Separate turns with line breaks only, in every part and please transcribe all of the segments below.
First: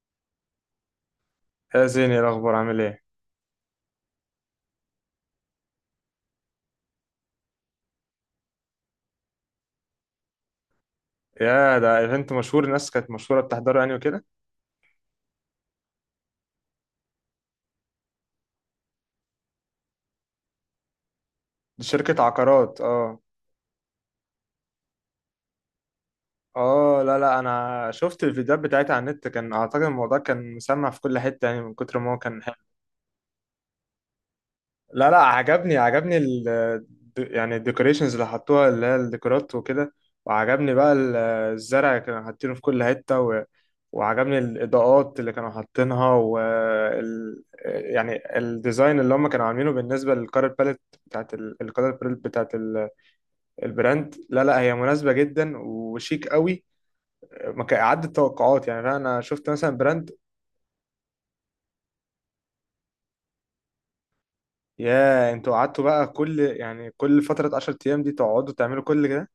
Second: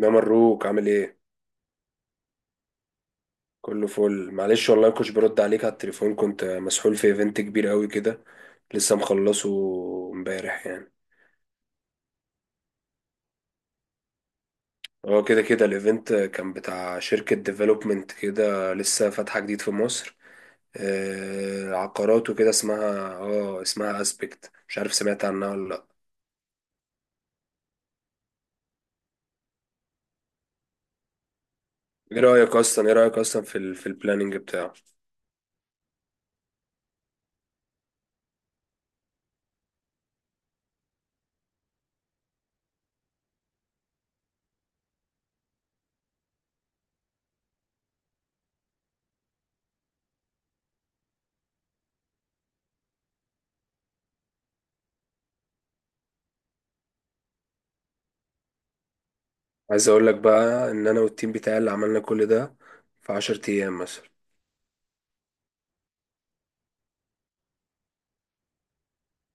ده مروك عامل ايه؟
يا زيني، إيه الاخبار؟ عامل ايه؟
كله فل، معلش والله مكنتش برد عليك على التليفون، كنت مسحول في ايفنت كبير قوي كده، لسه مخلصه امبارح يعني.
يا، ده ايفنت مشهور، الناس كانت مشهوره بتحضره يعني وكده.
هو كده كده الايفنت كان بتاع شركة ديفلوبمنت كده لسه فاتحة جديد في مصر. آه،
دي شركه
عقارات وكده،
عقارات،
اسمها
اه.
اه اسمها اسبكت، مش عارف سمعت عنها ولا لا.
اه، لا لا، انا شفت الفيديوهات بتاعتها على النت، كان اعتقد الموضوع كان مسمع في كل حته يعني من كتر ما هو
ايه
كان.
رأيك اصلا ايه رأيك اصلا في البلاننج بتاعه؟
لا لا، عجبني عجبني يعني الديكوريشنز اللي حطوها اللي هي الديكورات وكده. وعجبني بقى الزرع اللي كانوا حاطينه في كل حتة. وعجبني الإضاءات اللي كانوا حاطينها و يعني الديزاين اللي هم كانوا عاملينه بالنسبة للكارت باليت بتاعت الكارت باليت بتاعت البراند. لا لا، هي مناسبة جدا وشيك قوي. ما كان عدت التوقعات، يعني انا شفت مثلا
عايز اقول
براند.
لك بقى ان انا والتيم بتاعي اللي عملنا كل ده في 10 ايام مثلا.
يا، انتوا قعدتوا بقى كل كل فترة 10 ايام دي تقعدوا تعملوا كل كده؟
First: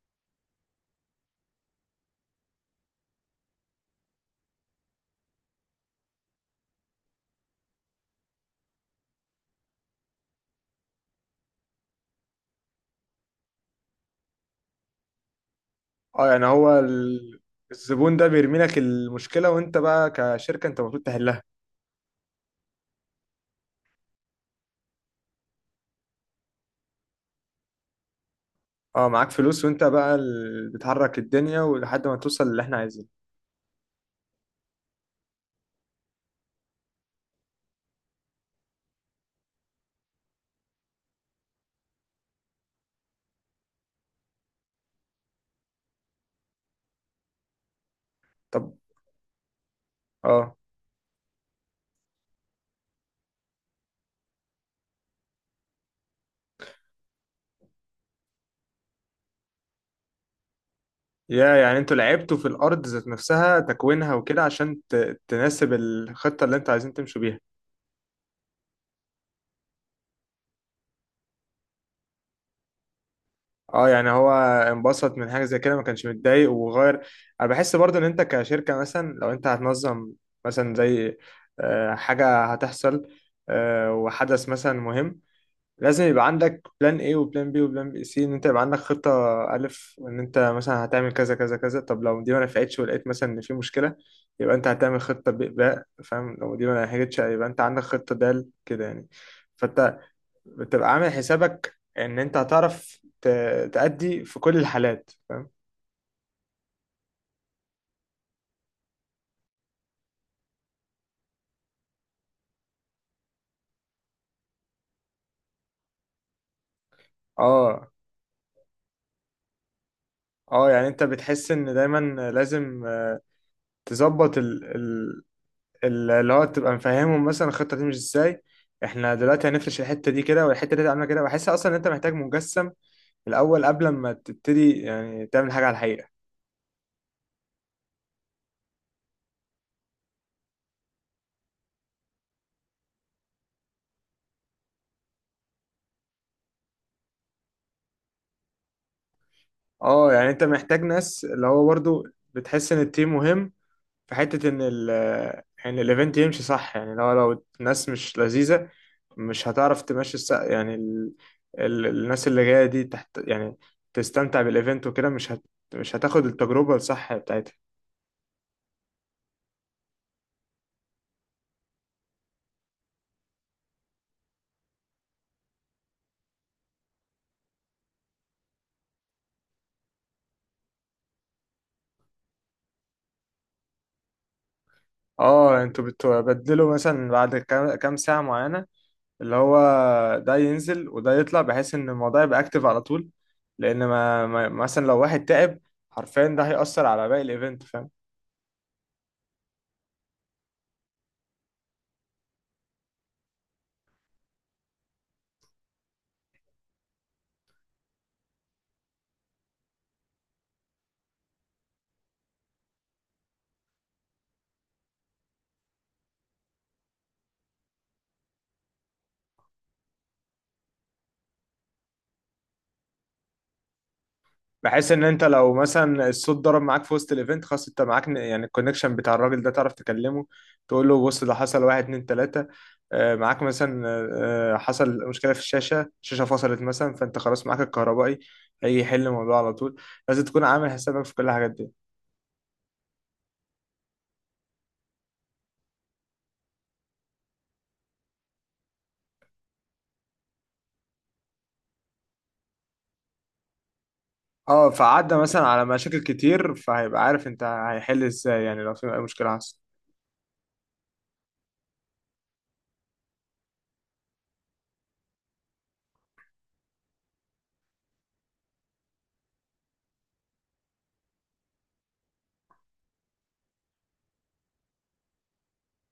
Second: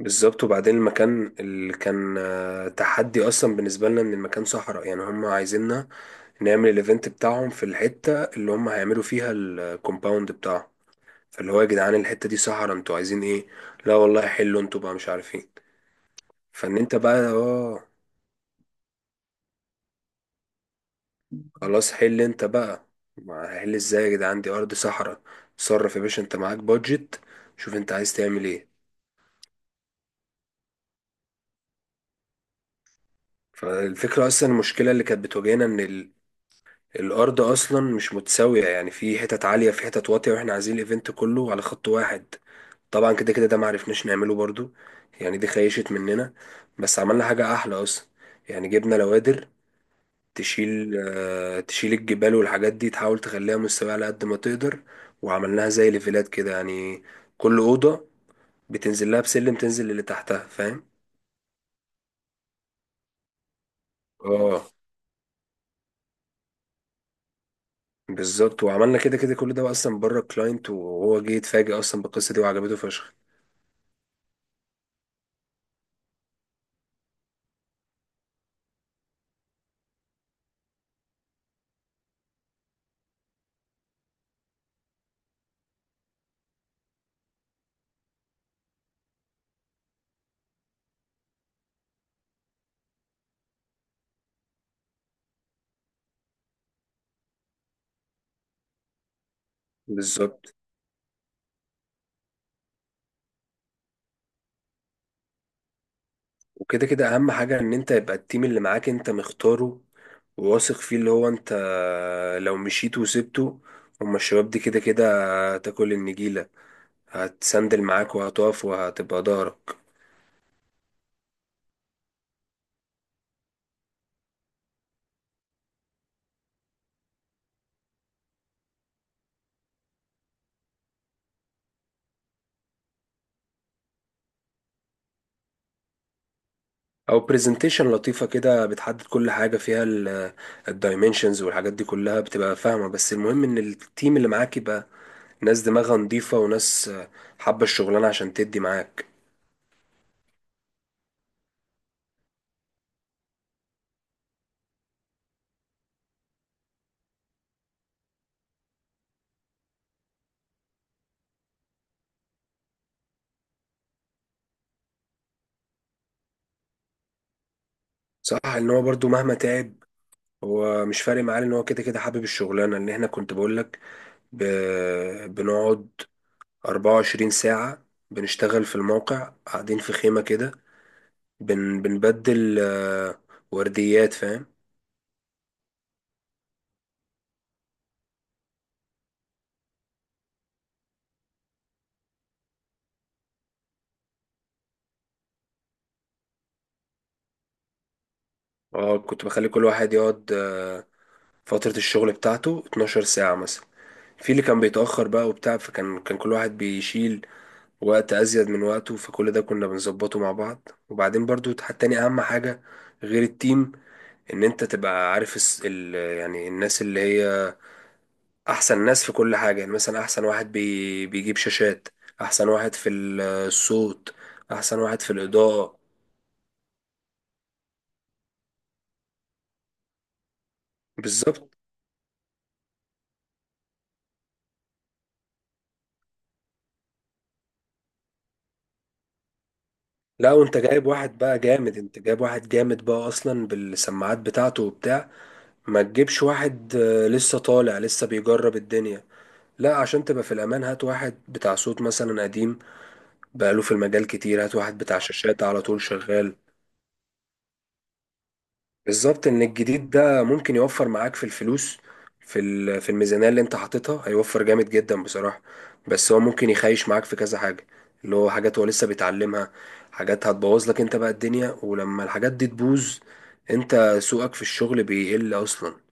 بالظبط، وبعدين المكان اللي كان تحدي اصلا بالنسبه لنا، ان المكان صحراء يعني، هم عايزيننا نعمل الايفنت بتاعهم في الحته اللي هم هيعملوا فيها الكومباوند بتاعهم. فاللي هو يا جدعان الحته دي صحراء، انتوا عايزين ايه؟ لا والله، حلوا انتوا بقى، مش عارفين.
اه، يعني هو
فان انت بقى
الزبون ده بيرمي لك المشكلة، وانت بقى كشركة انت المفروض تحلها.
خلاص، حل انت بقى. ما هحل ازاي يا جدعان، دي ارض صحراء. صرف يا باشا، انت معاك بادجت، شوف انت عايز تعمل ايه.
اه، معاك فلوس، وانت بقى اللي بتحرك الدنيا ولحد ما توصل للي احنا عايزينه.
فالفكره اصلا، المشكله اللي كانت بتواجهنا ان الارض اصلا مش متساويه، يعني في حتت عاليه في حتت واطيه، واحنا عايزين الايفنت كله على خط واحد. طبعا كده كده ده معرفناش نعمله برضو، يعني دي خيشت مننا. بس عملنا حاجه احلى اصلا، يعني
طب.
جبنا لوادر
اه.
تشيل الجبال والحاجات دي، تحاول تخليها مستويه على قد ما تقدر، وعملناها زي ليفلات كده يعني، كل اوضه بتنزل لها بسلم تنزل اللي تحتها، فاهم.
يا، يعني انتوا لعبتوا في الارض ذات نفسها تكوينها وكده
اه
عشان تناسب الخطة اللي انتوا عايزين تمشوا بيها.
بالظبط. وعملنا كده كده كل ده اصلا بره الكلاينت، وهو جه يتفاجئ اصلا بالقصه دي وعجبته فشخ.
اه، يعني هو انبسط من حاجة زي كده، ما كانش متضايق وغير. انا بحس برضو ان انت كشركة مثلا لو انت هتنظم مثلا زي حاجة هتحصل، وحدث مثلا مهم. لازم يبقى عندك بلان ايه وبلان بي وبلان بي سي، ان انت يبقى عندك خطة الف ان انت مثلا هتعمل كذا كذا كذا. طب لو دي ما نفعتش ولقيت مثلا ان في مشكلة، يبقى انت هتعمل خطة ب باء، فاهم؟ لو دي ما نجحتش يبقى انت عندك خطة دال كده يعني. فانت
بالظبط،
بتبقى عامل حسابك ان انت هتعرف تأدي في كل الحالات، فاهم؟
وكده كده اهم حاجة ان انت يبقى التيم اللي معاك انت مختاره وواثق فيه، اللي هو انت لو مشيت وسبته، هما الشباب دي كده كده هتاكل النجيلة، هتسندل
اه.
معاك وهتقف وهتبقى ظهرك.
اه، يعني انت بتحس ان دايما لازم تظبط اللي هو تبقى مفهمهم مثلا الخطه تمشي ازاي. احنا دلوقتي هنفرش الحته دي كده والحته دي هتعملها كده. بحس اصلا ان انت محتاج مجسم الاول قبل ما تبتدي يعني تعمل حاجه على الحقيقه.
او برزنتيشن لطيفة كده بتحدد كل حاجة فيها، الدايمنشنز والحاجات دي كلها بتبقى فاهمة. بس المهم ان التيم اللي معاك يبقى ناس دماغها نظيفة، وناس حابة الشغلانة عشان تدي معاك.
اه، يعني انت محتاج ناس اللي هو برضو بتحس ان التيم مهم في حته ان يعني الايفنت يمشي صح، يعني لو الناس مش لذيذه. مش هتعرف تمشي يعني الناس اللي جايه دي تحت يعني تستمتع بالايفنت وكده، مش هتاخد التجربه الصح بتاعتها.
صح. ان هو برضو مهما تعب هو مش فارق معاه، ان هو كده كده حابب الشغلانه. ان احنا كنت بقول لك، ب... بنقعد 24 ساعه بنشتغل في الموقع، قاعدين في خيمه كده، بنبدل ورديات، فاهم.
اه، انتوا بتبدلوا مثلا بعد كام ساعة معينة؟ اللي هو ده ينزل وده يطلع بحيث ان الموضوع يبقى اكتف على طول. لان ما مثلا لو واحد تعب، حرفيا ده هيأثر على باقي الايفنت، فاهم؟
اه كنت بخلي كل واحد يقعد فتره الشغل بتاعته 12 ساعه مثلا. في اللي كان بيتاخر بقى وبتاع، فكان كل واحد بيشيل وقت ازيد من وقته، فكل ده كنا بنظبطه مع بعض. وبعدين برضو تاني اهم حاجه غير التيم، ان انت تبقى عارف يعني الناس اللي هي احسن ناس في كل حاجة. يعني مثلا احسن واحد بيجيب شاشات، احسن واحد في الصوت، احسن
بحيث
واحد
ان
في
انت لو
الاضاءة.
مثلا الصوت ضرب معاك في وسط الايفنت، خلاص انت معاك يعني الكونكشن بتاع الراجل ده، تعرف تكلمه تقول له بص، ده
بالظبط.
حصل واحد اتنين تلاتة. معاك مثلا حصل مشكلة في الشاشة فصلت مثلا، فانت خلاص معاك الكهربائي هيجي يحل الموضوع على طول. لازم
لا
تكون
وانت
عامل
جايب
حسابك في
واحد
كل
بقى
الحاجات دي.
جامد، انت جايب واحد جامد بقى اصلا بالسماعات بتاعته وبتاع. ما تجيبش واحد لسه طالع لسه بيجرب الدنيا. لا عشان تبقى في الامان، هات واحد بتاع صوت مثلا قديم بقاله في المجال كتير، هات
اه،
واحد بتاع
فعدى
شاشات
مثلا
على
على
طول
مشاكل
شغال.
كتير فهيبقى عارف انت هيحل ازاي يعني لو في اي
بالظبط،
مشكله
ان
حصلت.
الجديد ده ممكن يوفر معاك في الفلوس، في الميزانية اللي انت حاططها، هيوفر جامد جدا بصراحة. بس هو ممكن يخيش معاك في كذا حاجة، اللي هو حاجات هو لسه بيتعلمها، حاجات هتبوظ لك انت بقى الدنيا، ولما الحاجات دي تبوظ انت سوقك في الشغل بيقل اصلا.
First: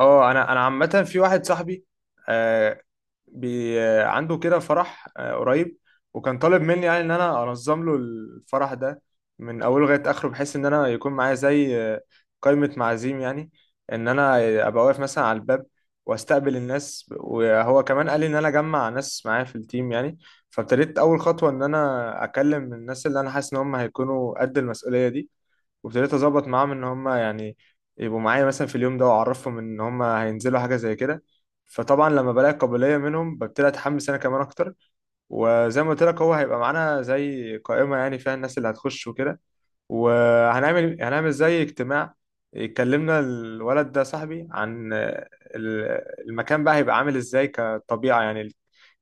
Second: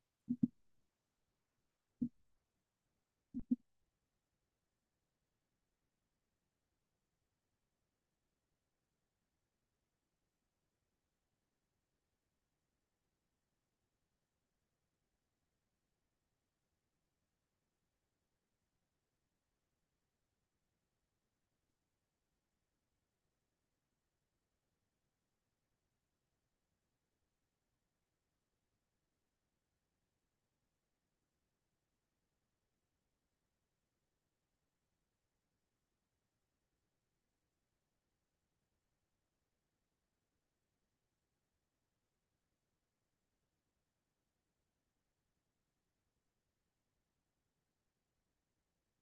اه، انا عامه في واحد صاحبي آه، بي عنده كده فرح قريب. وكان طالب مني يعني ان انا انظم له الفرح ده من اوله لغايه اخره، بحيث ان انا يكون معايا زي قائمه معازيم يعني. ان انا ابقى واقف مثلا على الباب واستقبل الناس، وهو كمان قال لي ان انا اجمع ناس معايا في التيم يعني. فابتديت اول خطوه ان انا اكلم الناس اللي انا حاسس ان هم هيكونوا قد المسؤوليه دي. وابتديت اظبط معاهم ان هم يعني يبقوا معايا مثلا في اليوم ده، واعرفهم ان هم هينزلوا حاجه زي كده. فطبعا لما بلاقي قابليه منهم ببتدي اتحمس انا كمان اكتر. وزي ما قلت لك هو هيبقى معانا زي قائمه يعني فيها الناس اللي هتخش وكده، وهنعمل زي اجتماع. اتكلمنا الولد ده صاحبي عن المكان بقى هيبقى عامل ازاي كطبيعة، يعني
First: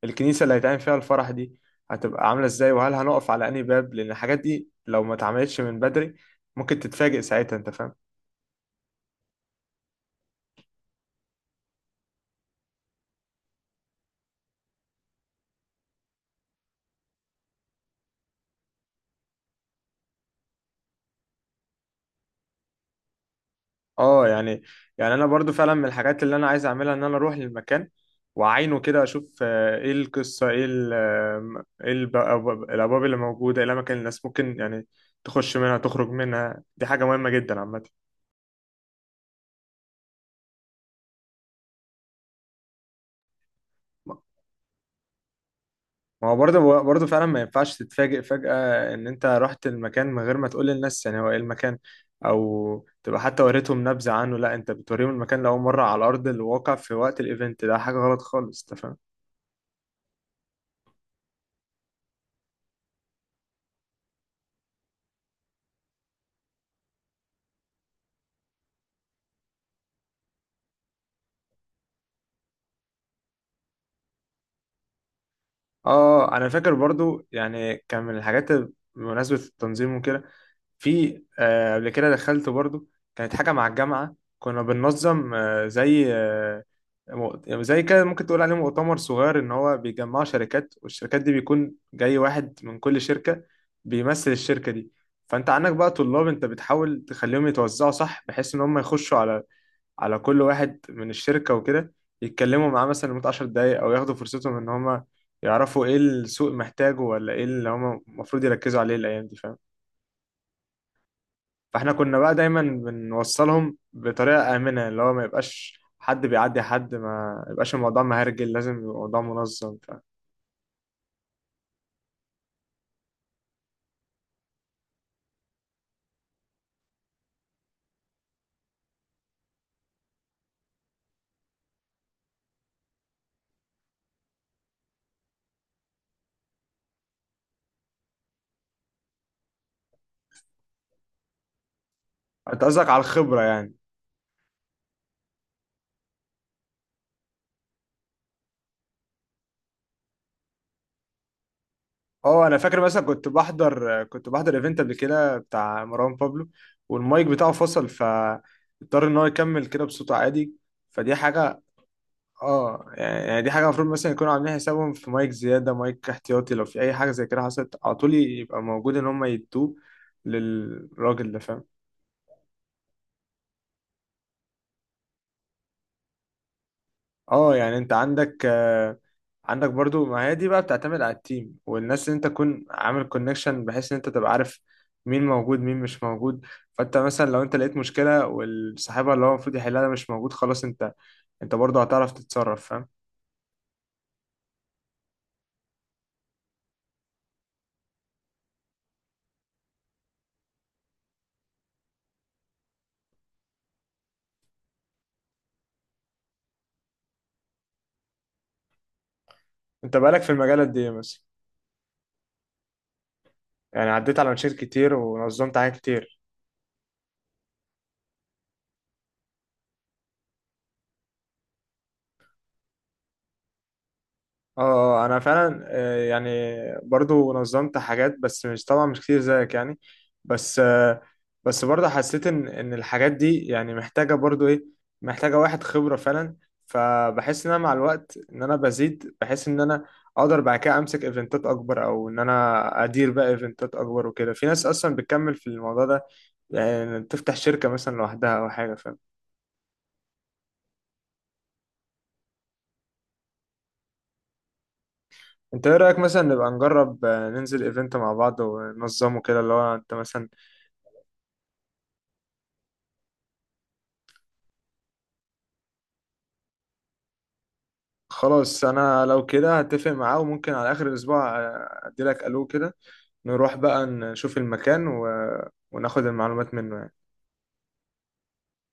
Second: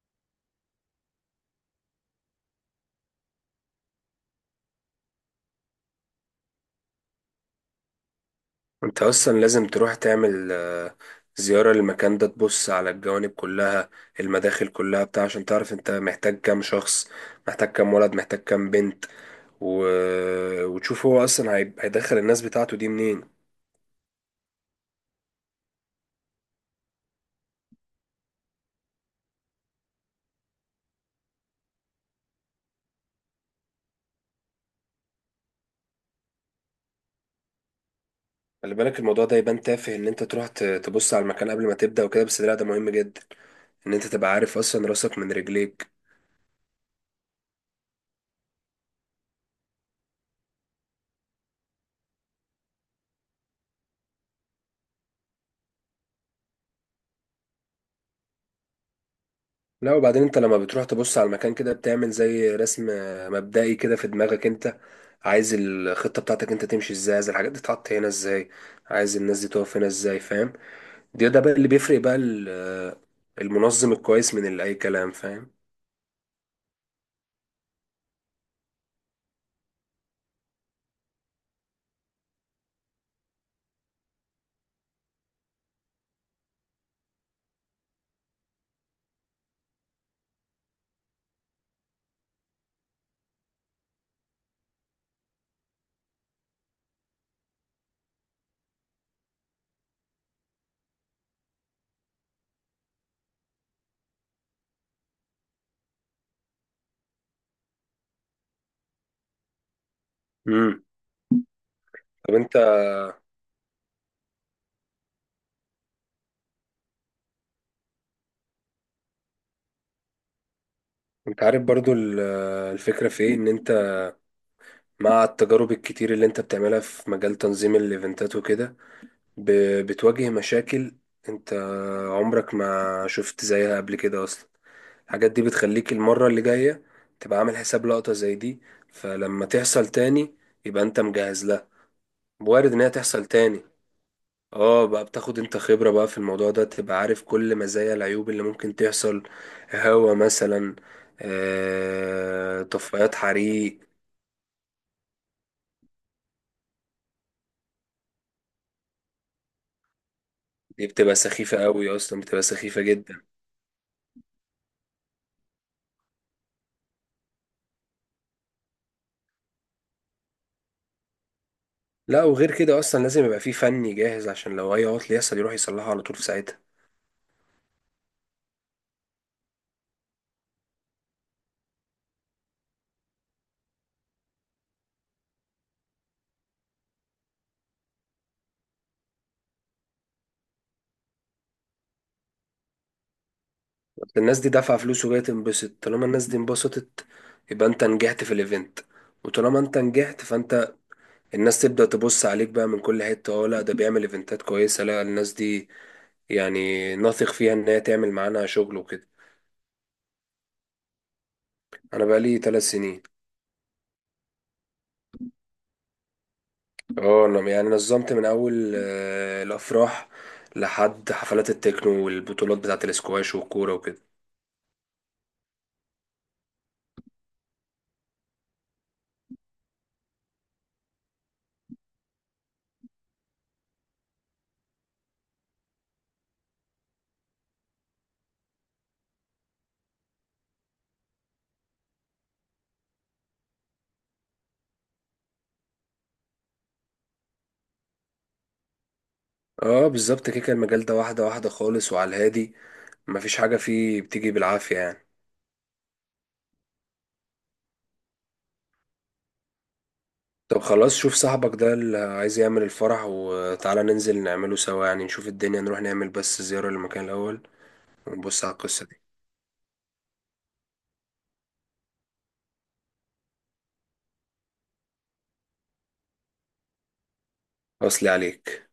الكنيسة اللي هيتعمل فيها الفرح دي هتبقى عاملة ازاي. وهل هنقف على انهي باب؟ لان الحاجات دي لو ما اتعملتش من بدري ممكن تتفاجئ ساعتها، انت فاهم؟
انت اصلا لازم تروح تعمل زيارة للمكان ده، تبص على الجوانب كلها، المداخل كلها بتاع، عشان تعرف انت محتاج كام شخص، محتاج كام ولد، محتاج كام بنت، و... وتشوف هو اصلا هيدخل الناس بتاعته دي منين.
اه، يعني انا برضو فعلا من الحاجات اللي انا عايز اعملها ان انا اروح للمكان. واعاينه كده، اشوف ايه القصه، ايه ايه الابواب اللي موجوده، ايه الاماكن اللي الناس ممكن يعني تخش منها تخرج منها. دي حاجه مهمه جدا عامه.
خلي بالك الموضوع ده يبان تافه، ان انت تروح تبص على المكان قبل ما تبدأ وكده، بس لا ده مهم جدا، ان انت تبقى عارف اصلا راسك من رجليك.
ما هو برضه برضه فعلا ما ينفعش تتفاجئ فجأة إن أنت رحت المكان من غير ما تقول للناس يعني هو إيه المكان. أو تبقى حتى وريتهم نبذة عنه؟ لا، أنت بتوريهم المكان لأول مرة على أرض الواقع في وقت الإيفنت ده، حاجة غلط خالص، تفهم؟
لا وبعدين انت لما بتروح تبص على المكان كده، بتعمل زي رسم مبدئي كده في دماغك، انت عايز الخطة بتاعتك انت تمشي ازاي، عايز الحاجات دي تتحط هنا ازاي، عايز الناس دي تقف هنا ازاي، فاهم. ده بقى اللي بيفرق بقى المنظم الكويس من اللي اي كلام، فاهم.
اه، انا فاكر برضو يعني كان من الحاجات بمناسبة التنظيم وكده. في قبل كده دخلت برضو كانت حاجة مع الجامعة، كنا بننظم زي زي كده ممكن تقول عليه مؤتمر صغير، ان هو بيجمع شركات والشركات دي بيكون جاي واحد من كل شركة بيمثل الشركة دي. فانت عندك بقى طلاب، انت بتحاول تخليهم يتوزعوا صح بحيث ان هم يخشوا على كل واحد من الشركة وكده. يتكلموا معاه مثلا لمدة 10 دقايق، أو ياخدوا فرصتهم إن هما يعرفوا إيه السوق محتاجه ولا إيه اللي هما المفروض يركزوا عليه الأيام دي، فاهم؟
امم.
فإحنا كنا بقى
طب انت
دايما بنوصلهم بطريقة آمنة، اللي هو ما يبقاش حد بيعدي حد، ما يبقاش الموضوع مهرجل، لازم يبقى الموضوع منظم، فاهم؟
انت عارف برضو الفكرة في ايه، ان انت مع التجارب الكتير اللي انت بتعملها في مجال تنظيم الايفنتات وكده، بتواجه مشاكل انت عمرك ما شفت زيها قبل كده اصلا، الحاجات دي بتخليك المرة اللي جاية تبقى عامل حساب لقطة زي دي، فلما تحصل تاني يبقى انت مجهز لها،
انت
وارد ان
قصدك
هي
على
تحصل
الخبرة
تاني.
يعني؟
اه بقى، بتاخد انت خبرة بقى في الموضوع ده، تبقى عارف كل مزايا العيوب اللي ممكن تحصل، هوا مثلا
اه، انا فاكر مثلا
طفايات
كنت
حريق.
بحضر كنت بحضر ايفنت قبل كده بتاع مروان بابلو، والمايك بتاعه فصل فاضطر ان هو يكمل كده بصوته عادي.
دي
فدي
بتبقى سخيفة
حاجة.
قوي اصلا، بتبقى سخيفة
اه،
جدا.
يعني دي حاجه المفروض مثلا يكونوا عاملين حسابهم في مايك زياده، مايك احتياطي، لو في اي حاجه زي كده حصلت على طول يبقى موجود ان هم يدوه للراجل ده، فاهم؟
لا وغير كده اصلا لازم يبقى فيه فني جاهز عشان لو اي عطل يحصل يروح يصلحه على طول في ساعتها.
اه، يعني انت عندك آه عندك برضو، ما هي دي بقى بتعتمد على التيم والناس اللي انت تكون عامل كونكشن، بحيث ان انت تبقى عارف مين موجود مين مش موجود. فانت مثلا لو انت لقيت مشكله والصاحبها اللي هو المفروض يحلها ده مش موجود، خلاص انت برضو هتعرف تتصرف، فاهم؟
أصل الناس دي دافعة فلوس وجاية تنبسط، طالما الناس دي انبسطت يبقى انت نجحت في الايفنت، وطالما انت نجحت فانت الناس تبدأ تبص عليك بقى من كل حتة، اه لا ده بيعمل ايفنتات كويسة، لا الناس دي يعني نثق فيها ان هي تعمل معانا شغل وكده.
انت بقالك في المجال قد ايه مثلا؟
انا بقالي 3 سنين.
يعني عديت على مشاكل كتير ونظمت حاجات كتير.
اه انا يعني نظمت من اول الافراح لحد حفلات التكنو والبطولات بتاعه الاسكواش والكوره وكده.
اه، انا فعلا يعني برضو نظمت حاجات، بس مش طبعا مش كتير زيك يعني، بس آه، بس برضو حسيت ان الحاجات دي يعني محتاجة برضو ايه، محتاجة واحد خبرة فعلا. فبحس ان انا مع الوقت ان انا بزيد، بحس ان انا اقدر بعد كده امسك ايفنتات اكبر او ان انا ادير بقى ايفنتات اكبر وكده. في ناس اصلا بتكمل في الموضوع ده يعني تفتح شركة مثلا لوحدها او حاجة، فاهم؟
اه بالظبط كده، كان المجال ده واحده واحده خالص وعلى الهادي، مفيش حاجه فيه بتيجي بالعافيه يعني.
انت ايه رأيك مثلا نبقى نجرب، ننزل ايفنت مع بعض وننظمه كده اللي هو انت مثلا.
طب خلاص، شوف صاحبك ده اللي عايز يعمل الفرح وتعالى ننزل نعمله سوا، يعني نشوف الدنيا، نروح نعمل بس زياره للمكان الاول ونبص على
خلاص
القصه دي.
انا لو كده هتفق معاه، وممكن على اخر الاسبوع ادي لك الو كده نروح بقى نشوف المكان وناخد المعلومات منه يعني.
اصلي عليك.